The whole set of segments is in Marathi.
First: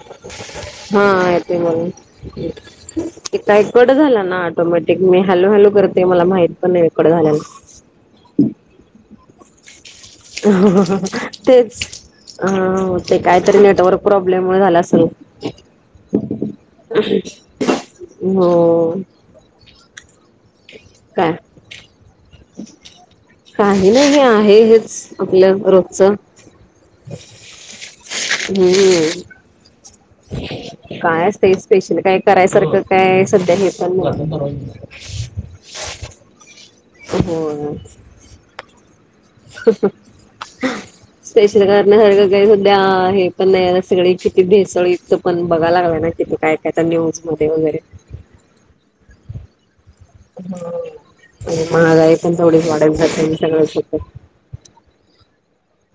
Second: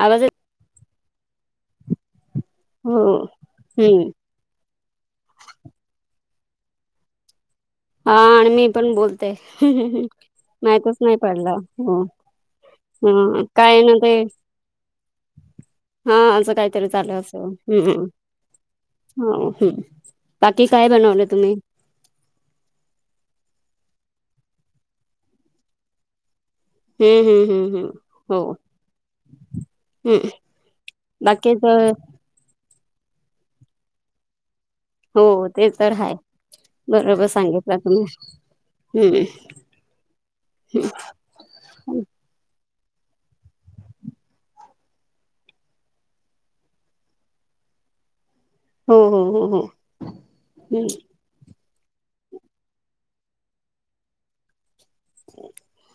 आवाज येत हा येते म्हणून हो इथलाच कट हम्म झाला ना ऑटोमॅटिक मी हॅलू हैलू करते मला माहित पण नाही की कट झाल्याला. हा आणि मी पण बोलते माहितच नाही पडला तेच हो. अ ते हम्म कायतरी काय ना नेटवर्क ते प्रॉब्लेम मुळे झाला असेल. हा असं काहीतरी चाल असं हम्म हो हो हम्म बाकी काय बनवलं तुम्ही. [inaudible] नाही नाही आहे हेच आपल्या रोजचं. हम्म हम्म. हम्म काय असते बाकी तेच तर स्पेशल काय करायसारखं काय सध्या हे पण नाही. हो ते तर हाय बरोबर हो. सांगितलं तुम्ही हम्म. [inaudible] स्पेशल करण्यासारखा काय सुद्ध्या हे पण नाही सगळी चिती भेसळीतच पण बघाय लागला ना किती काय त्याच्या न्यूजमध्ये वगैरे हो हो हो हो. हा हम्म आणि महागाई पण थोडी वाढून जाते [inaudible]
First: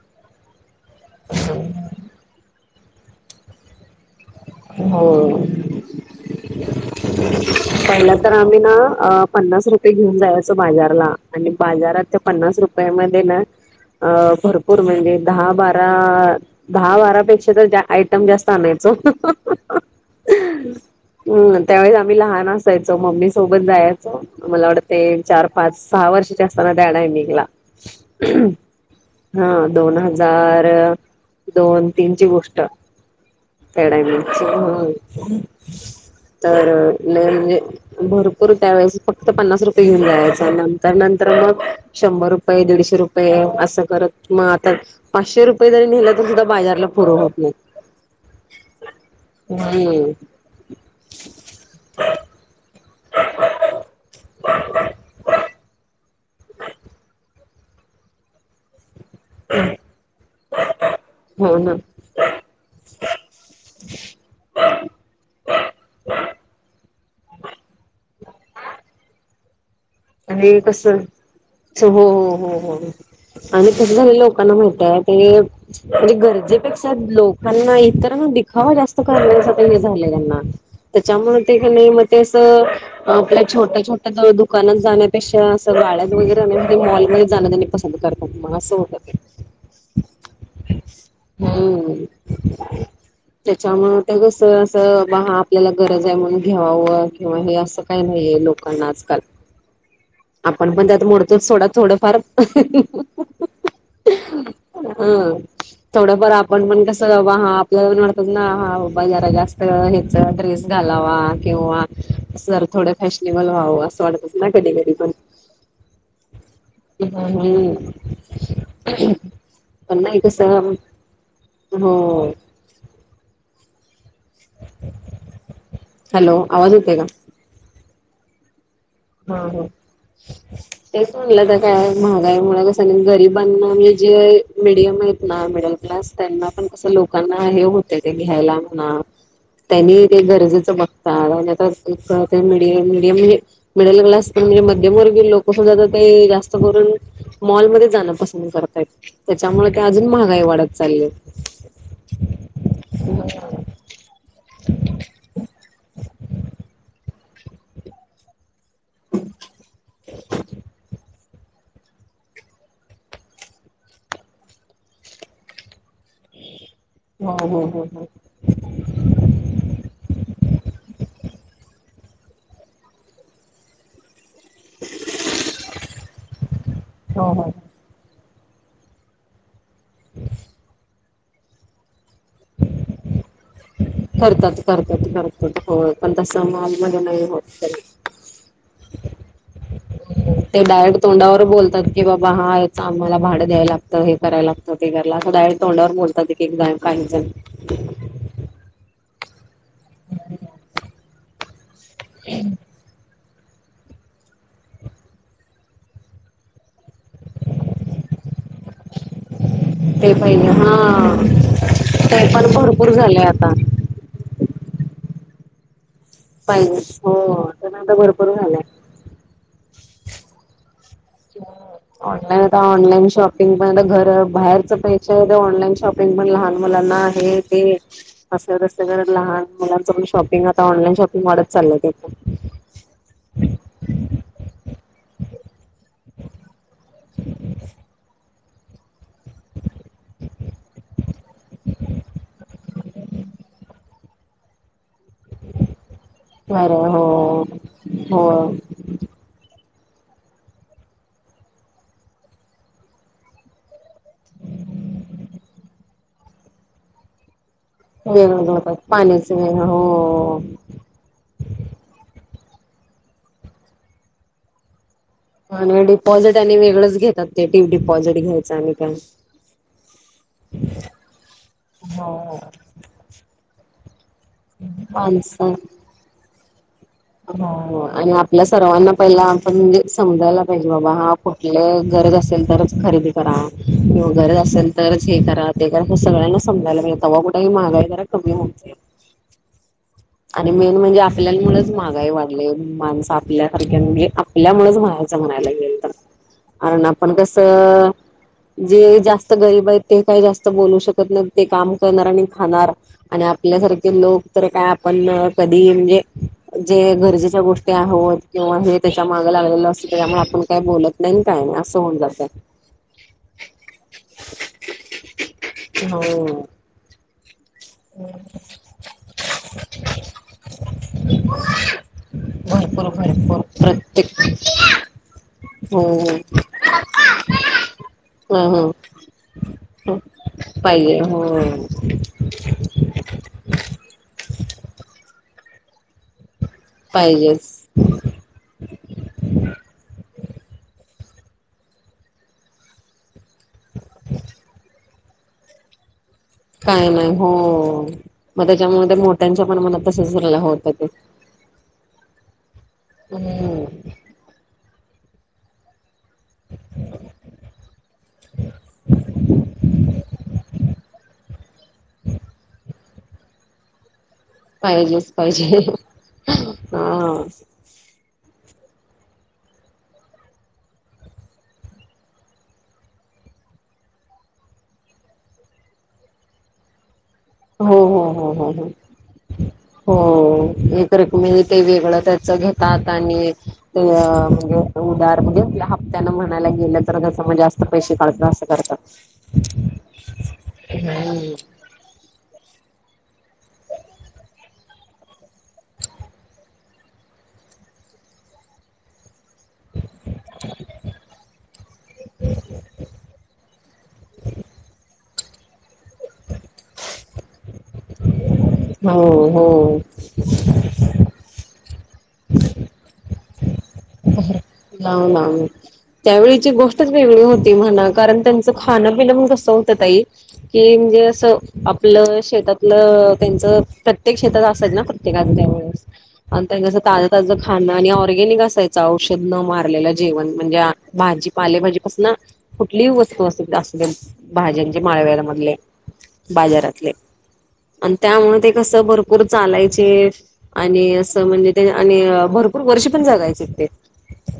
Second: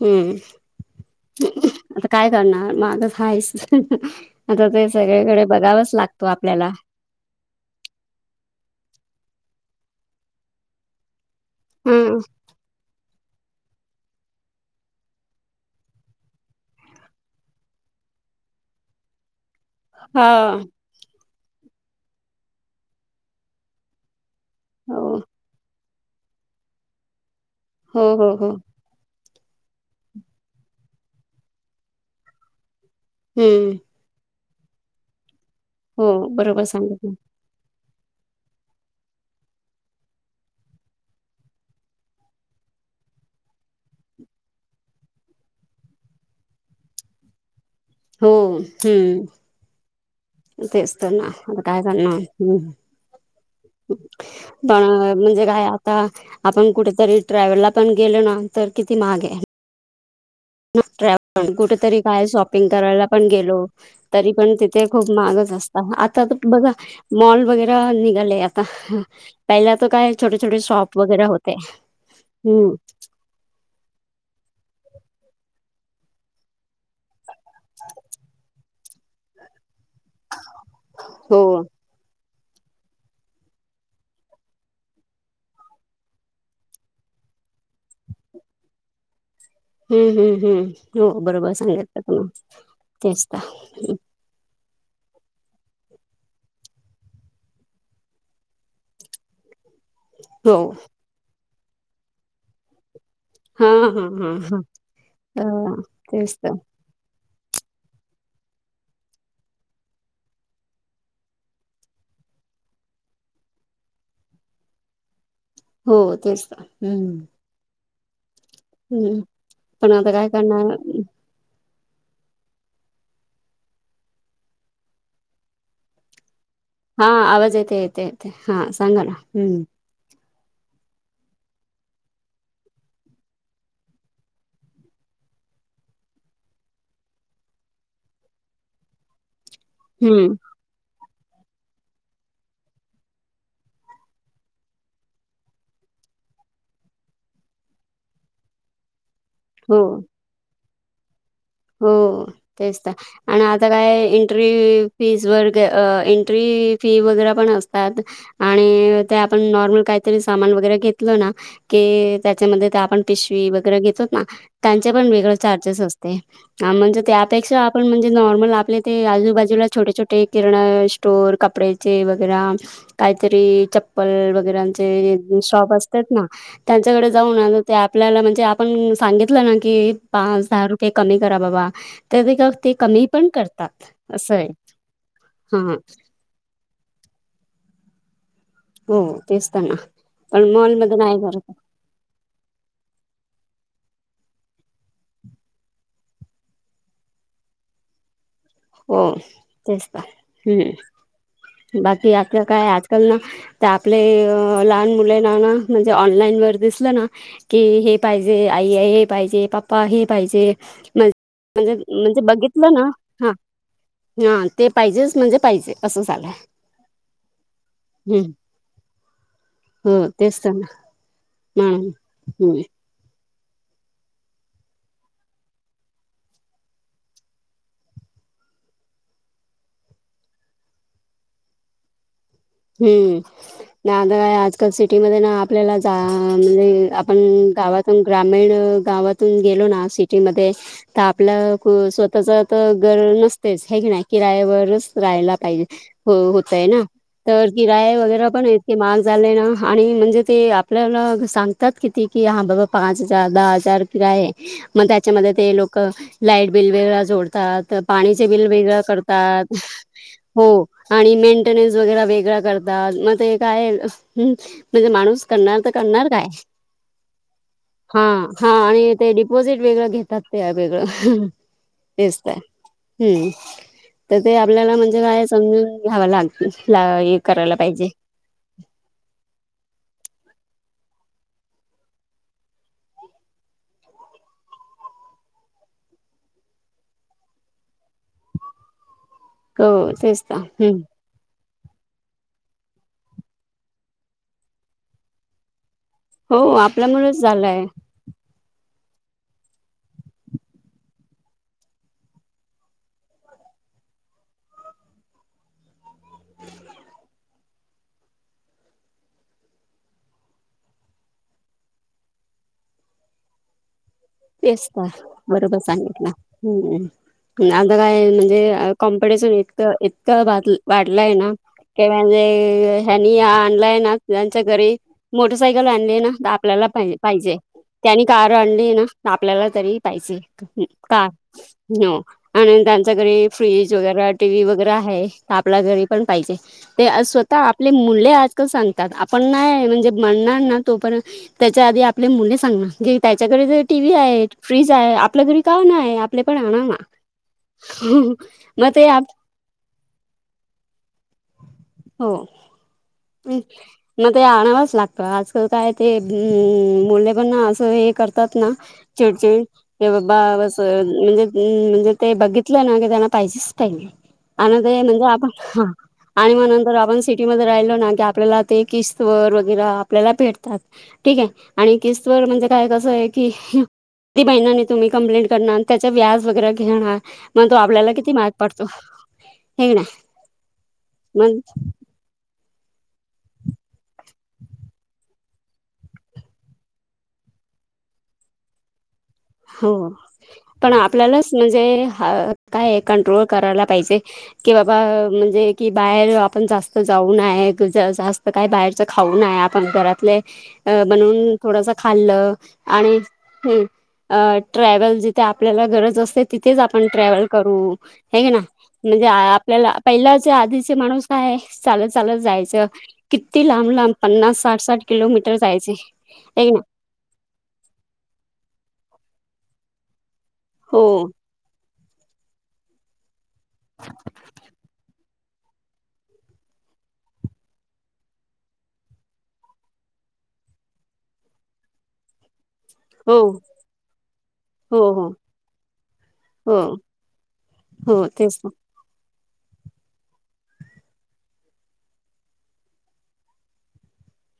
हम्म आता काय करणार महागच हायच. आता ते हो सगळीकडे बघावंच लागतो आपल्याला. पहिला तर आम्ही ना पन्नास रुपये घेऊन जायचो बाजारला. आणि बाजारात हम्म त्या पन्नास रुपया मध्ये ना अ भरपूर म्हणजे दहा बारा दहा बारापेक्षा तर जा आयटम जास्त आणायचो. हा. हम्म त्यावेळेस आम्ही लहान असायचो मम्मी सोबत जाया मला वाड ते हो चार पाच सहा वर्षाचे असताना डॅडा आहे निघला हो हो हो हा दोन हजार दोन तीनची गोष्ट. हम्म. डायमंडच म्हणून हो बरोबर तर सांगितलं. लय म्हणजे भरपूर त्यावेेळेस फक्त पन्नास रुपये घेऊन जायचं नंतर नंतर मग शंभर रुपये देडशे रुपये असं करत मग आता. पाचशे रुपये जरी नेलं तर सुद्धा बाजारला पुरव होत नाही. हो हम्म. हम्म. तेच तर ना आता काय करणार. पण म्हणजे काय आता आपण कुठेतरी ट्रॅव्हलला पण गेलो ना तर किती महाग आहे. [inaudible] ट्रॅव्ह हो ना. कुठेतरी काय शॉपिंग करायला पण गेलो तरी पण तिथे खूप महागच असतं आता तर बघा मॉल वगैरे निघाले आता. पहिल्या तर काय छोटे आणि छोटे कस शॉप वगैरे होते हो हो हो हम्म. हो आणि कसं झाले लोकांना माहितं आहे ते म्हणजे गरजेपेक्षा लोक त्यांना इतरांना दिखावा जास्त करण्या असं हे झालं त्यांना त्याच्यामुळे हो. ते कणी मग ते असं आपल्या छोट्या छोट्या दुकानात जाण्यापेक्षा असं गाड्यात वगैरे आम्ही मॉलमध्ये जाणं त्यानी पसंत करतात मग असं होतं ते. हम्म हम्म हम्म हो बरोबर हम्म सांगितलं तुम्ही तेच तर आहे. तर कसं असं बघ हा आपल्याला गरज आहे म्हणून घ्यावावं किंवा हे असं काही नाही आहे लोकांना आजकाल. हो. आपण पण त्यात मोडतोच सोडा थोड थोडंफार हा हा हा हा अ थोडंफार तेच तर आपण पण कसं बाबा हा आपल्याला म्हणतात ना हा बाबा जरा जास्त हेच ड्रेस घालावा किंवा जर थोड फॅशनेबल व्हावं, असं वाटतच ना कधी कधी पण हो तेच तर हम्म. हम्. हम्म. पण आता नाही काय कस करणार? हो. हॅलो आवाज येतोय का? ह आवाज येतय येतेय येत हा सांगा ना हा हम्म. हो तेच म्हणलं तर काय महागाईमुळे कसं ना, गरिबांना म्हणजे जे मिडियम आहेत ना मिडल क्लास त्यांना पण कसं लोकांना हे होतंय ते घ्यायला म्हणा. [unintelligible] त्यांनी ते हं. गरजेचं बघता आणि आ ते मीडी मीडियम हे मिडल क्लास पण म्हणजे मध्यमवर्गीय लोक सुद्धा तर ते जास्त करून मॉलमध्ये जाणं पसंद करतायत, त्याच्यामुळे ते हो. अजून महागाई वाढत चालली आहे. हो तेच तर. आणि आता काय एंट्री फीज अ एंट्री फी वगैरे पण असतात. आणि ते आपण नॉर्मल काहीतरी सामान वगैरे घेतलं ना कि त्याच्यामध्ये ते आपण पिशवी वगैरे घेतो ना त्यांचे पण वेगळ चार्जेस असते. हा म्हणजे हो हो त्यापेक्षा हो आपण हो. म्हणजे नॉर्मल आपले ते आजूबाजूला छोटे छोटे किरण स्टोर कपड्याचे वगैरा काहीतरी चप्पल वगैरांचे शॉप असतात ना त्यांच्याकडे हो जाऊन आ हो ते आपल्याला म्हणजे आपण सांगितलं ना की पाच दहा रुपये कमी करा बाबा [unintelligible] तर ते कमी पण करतात असं आहे हा. तस मॉलमध्ये नाही होत तरी हो तेच तर ना. पण ते मॉलमध्ये डायरेक्ट नाही तोंडावर करत बोलतात. कि बाबा हा याच आम्हाला भाड द्यायल लागतं हे करायला लागतं ते करायला लागतं तोंडावर बोलतात ते किंवा काहिजण [unintelligible] हो तेच तर हम् बाकी आपलं काय आज तर ना त्या आपले लहान मुलेला ना म्हणजे ऑनलाईन वर दिसलं ना की हे पाहिजे आई आ हे पाहिजे पप्पा हे ते पहिले पाहिजे म्हण हा म्हणजे म्हणजे ते पण बघितलं ना भरपूर झाले हा आता हा ते पाहिजेच म्हणजे पाहिजे. असं झालंय पाहिजे हो तर न आता भरपूर झालाय. हं तेच तर ना. म्हणून ऑनलाईन आता हम्म ऑनलाईन शॉप शिंग पण आता घर बाहेरच पेक्षा ऑनलाईन शॉपिंग पण लहान मुलाना आहे ते असल्या [unintelligible] लहान मुलांचं पण शॉपिंग आता ऑनलाईन शॉपिंग वाढत चाललंय [unintelligible] हम्म नाही आता काय आजकाल सिटीमध्ये ना आपल्याला [unintelligible] तर आपलं क स्वतःच तर घर नसतेच हे की नाही किरायावरच रायला पाहिजे हो होतय अरे ना हो तर किराया हो वगैरे पण कि महाग झाले ना आणि म्हणजे ते आपल्याला सांगतात किती की हां बाबा पाच हजार दहा हजार काय आहे मग त्याच्यामध्ये ते लोक लाईट बिल वेगवेगळे जोडतात. तर पाणीचे बिल वेगवेगळं वेगळं पाण्याचं करतात वेगळं हो. आणि मेंटेनन्स वगैरे वेगळा करतात, मग ते काय म्हणजे माणूस. करणार तर आणि करणार काय, डिपॉझिट आणि वेगळंच घेतात ते टी हा डिपॉझिट हा.. घ्यायचं आणि काय ते डिपोजिट वेगळं घेतात. ते आहे वेगळं. हो तेच तर हो. हम्म तर ते आपल्याला म्हणजे काय माणसं समजून घ्याव लागत ला हो आणि आप आपला सर्वांना पहिला आपण म्हणजे, समजायला पाहिजे बाबा हा कुठल गरज असेल तरच खरेदी. करा किंवा गरज असेल तरच हे करा ते करा, सगळ्यांना समजायला तेव्हा कुठेही महागाई जरा. कमी मोठी आहे. क तेच. तर आणि मेन हम्म म्हणजे आत आपल्यामुळेच महागाई वाढले माणसं, आपल्यासारख्या म्हणजे आपल्यामुळेच म्हणायचं म्हणायला गेल तर. हो आणि आपण आपल्यामुळेच झालंय कसं. जे जास्तं गरीब आहेत ते काही जास्त बोलू शकत नाही, ते काम करणार आणि खाणार. आणि आपल्यासारखे लोकं तर काय आपण कधी म्हणजे, जे गरजेच्या गोष्टी आहोत किंवा हे त्याच्या माग लागलेलं असत त्याच्यामुळे आपण काय बोलत देन काय असं होऊन जातं. तेच तर बरोबर सांगितला हो हम्म. आता काय म्हणजे, कॉम्पिटिशन इतक इतकं वाढलंय ना. म्हणजे भरपूर हेनी, भरपूर आणलाय ना प्रत्येक त्यांच्या घरी. मोटरसायकल हो आणली ना, आपल्याला पाहि पाहिजे त्यांनी कार हो ह आणली ना. आपल्याला तरी ह पाहिजे, पाहिजे का हो हम. आणि त्यांच्या घरी फ्रीज वगैरे, टी व्ही वगैरे आहे तर आपल्या घरी पण पाहिजे. ते स्वतः पाहिजेच आपले मुले आजकाल सांगतात, आपण नाही म्हणजे म्हणणार ना तोपर्यंत. त्यांच्या आधी आपल्या मुले सांगणार, त्यांच्याकडे टी व्ही आहे. फ्रीज आहे आपल्या घरी का नाय आहे. काय नाही हो.. मग तेच्यामुळे ते मोठ्यांच्या पण मनात तसंच [unintelligible] होत जाते. हो [unintelligible] हम्म मग ते आणावंच लागतं, आजकाल काय ते मुले पण असं हे करतात ना. चिडचिड. हे बाबा म्हणजे म्हणजे ते, बघितलं ना की त्यांना पाहिजेच पाहिजे. आणि म्हणजे पाहिजेच आपण पाहिजे हां.. आणि, मग नंतर हा आपण सिटीमध्ये राहिलो. नाकी आपल्याला ते किस्तवर वगैरे आपल्याला भेटतात. ठीक आहे, आणि किसवर म्हणजे काय कसं आहे की. ती महिनानी तुम्ही कंप्लेंट करणार त्या व्याज वगैरे घेणार. मग तो हो आपल्याला हो किती माग हो हो पडतो हो.. हे ना हो.. एक मग रकमी ते वेगळं त्याचं घेत. कात आणि ते म्हणजे उदार म्हणजे, हप्त्यान म्हणायला गेलं तर जस म्हणजे असं. पैसे काढतात असं करतात. हो पण आपल्यालाच हम्म म्हणजे, काय कंट्रोल करायला पाहिजे. की बाबा म्हणजे की, बाहेर आपण जास्त जाऊ नये जास्तं. काही बाहेरच खाऊ नये, आपण घरातले. अ बनवून थोडसं खाल्लं, आणि हम. अ ट्रॅव्हल जिथे आपल्याला गरज असते, तिथेच आपण ट्रॅव्हल करू. हे कना म्हणजे, हो आपल्याला हो पहिलंच आधीच. ते माणुस काय चालतं चालतं जायचं, किती लांब लांब पन्नास. साठ साठ किलोमीटर जायचे, एक ना. त्यात वेगळी होती म्हणा कारण त्यांचं खाणं पिण मण कसं होतं ताई की हो म्हणजे असं आपलं शेतातलं त्यांच, प्रत्येक शेतात असतंच ना. [inaudible] आणि ते जस ताजं ताजं खाणं आणि ऑरगॅनिक असायचं औषध. न मारलेलं जेवण म्हणजे, भाजीपाले भाजे पसन. कुठलीही हो वस्तू असूद्या, असूदेल भाज्यांचे हो हो माळव्यामधले हो बाजारातले. आणि हो त्यामुळे तेच ना ते कसं भरपूर चालायचे आणि असं, म्हणजे ते आणि भरपूर वर्ष पण जगायचे ते.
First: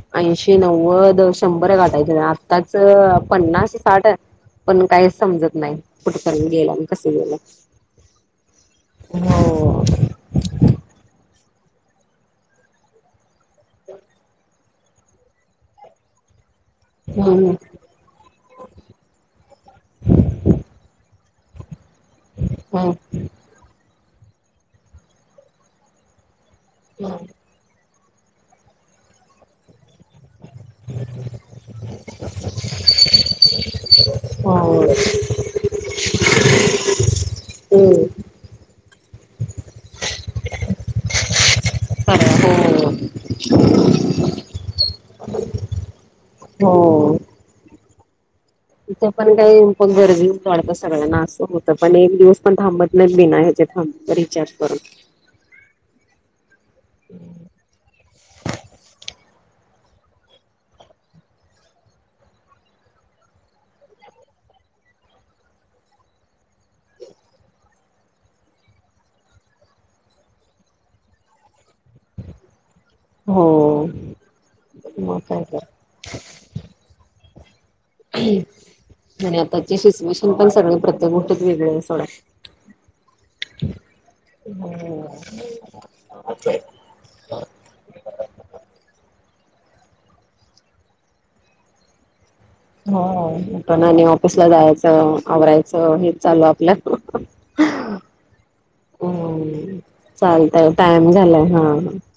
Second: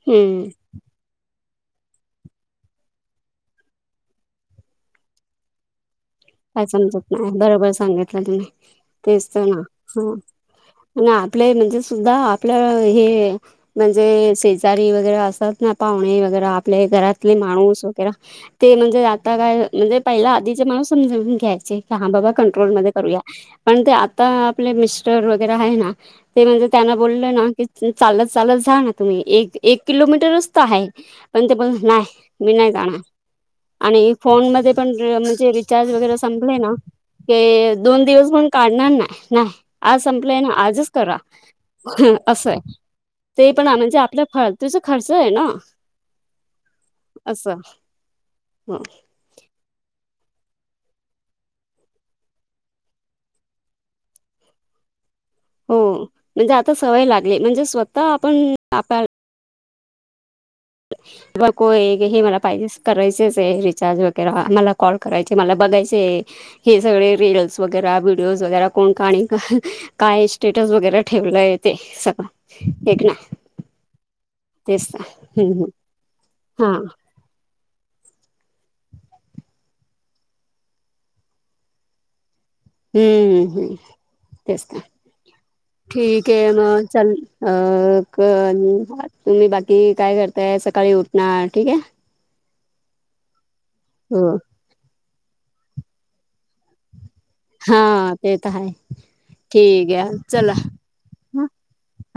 हम्म ऐंशीे नव्वद श शंभर गाठायचं न, आत्ताच पन्नास साठ पण काहीच समजत नाही. कुठपर्यंत काय गेला आणि समजत कसं नाही. गेलं बरोबर सांगितलं तुम्ही, तेच हम्म तर ना हं. आण आपले म्हणजे सुद्धा आपल्या हे म्हणजे शेजारी वगैरे असतात ना पाहुणे वगैरे आपले घरातले हम्म माणूस वगैरा ते म्हणजे आता काय म्हणजे पहिला आधीचे माणूस समजून घ्यायचे की, हां बाबा हो कंट्रोलमध्ये करूया. पण ते आता आपले मिस्टर वगैरे हाय ना, ते म्हणजे त्यांना हम्म बोललं ना की चालत चालत जा ना तुम्ही, एक एक किलोमीटरच ते हाय. पण ते पण न्हाय मी नाही जाणार आणि फोन हो मधे पण [unintelligible] चे रिचार्ज वगैरे संपले ना ते दोन दिवस पण काढणार नाय नाय, आज संपलंय ना आजच करा. हं असं हाय, ते पण म्हणजे आपल्या फालतूचा खर्च आहे ना. हो असं. तिथं पण काही पण गर्दी वाढता सगळ्यांना असं होतं पण एक दिवस पण थांबत नाही बीना ह्याचे थांबनारी विचार करून. हो म्हणजे आता सवय लागली, म्हणजे स्वतः आपण आपा [inaudible] बघकोय हे मला पाहिजे करायचेच आहे चार्ज वगैरे मला कॉल करायचे मला बघायचेय हे सगळे रीलस वगैरे व्हिडिओज वगैरा कोण का आणि का काय स्टेटस वगैरे ठेवलंय येते सगळं [inaudible] हो तेच तर मग काय हम्म हम्म तर हा आणि आताची सिच्युएशन पण सगळे प्रत्येक गोष्टीत वेगळी आहे सोडा हम्म हम्म हम्म, तेच ना सोडा ठीक आहे मग. चल अ क तुम्ही बाकी काय करताय, सकाळी उठणार ठीक हाय? [inaudible] [inaudible] हो उठून आणि ऑफिसला जायाचं, आवरायचं हेच चालू आपल्या हां ते तर हाय, ठीक आहे चला. चालतय टाइम झालाय हं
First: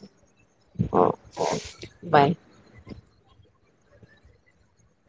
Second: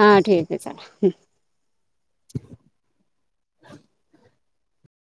हा ठीक हाय चला. Okay bye.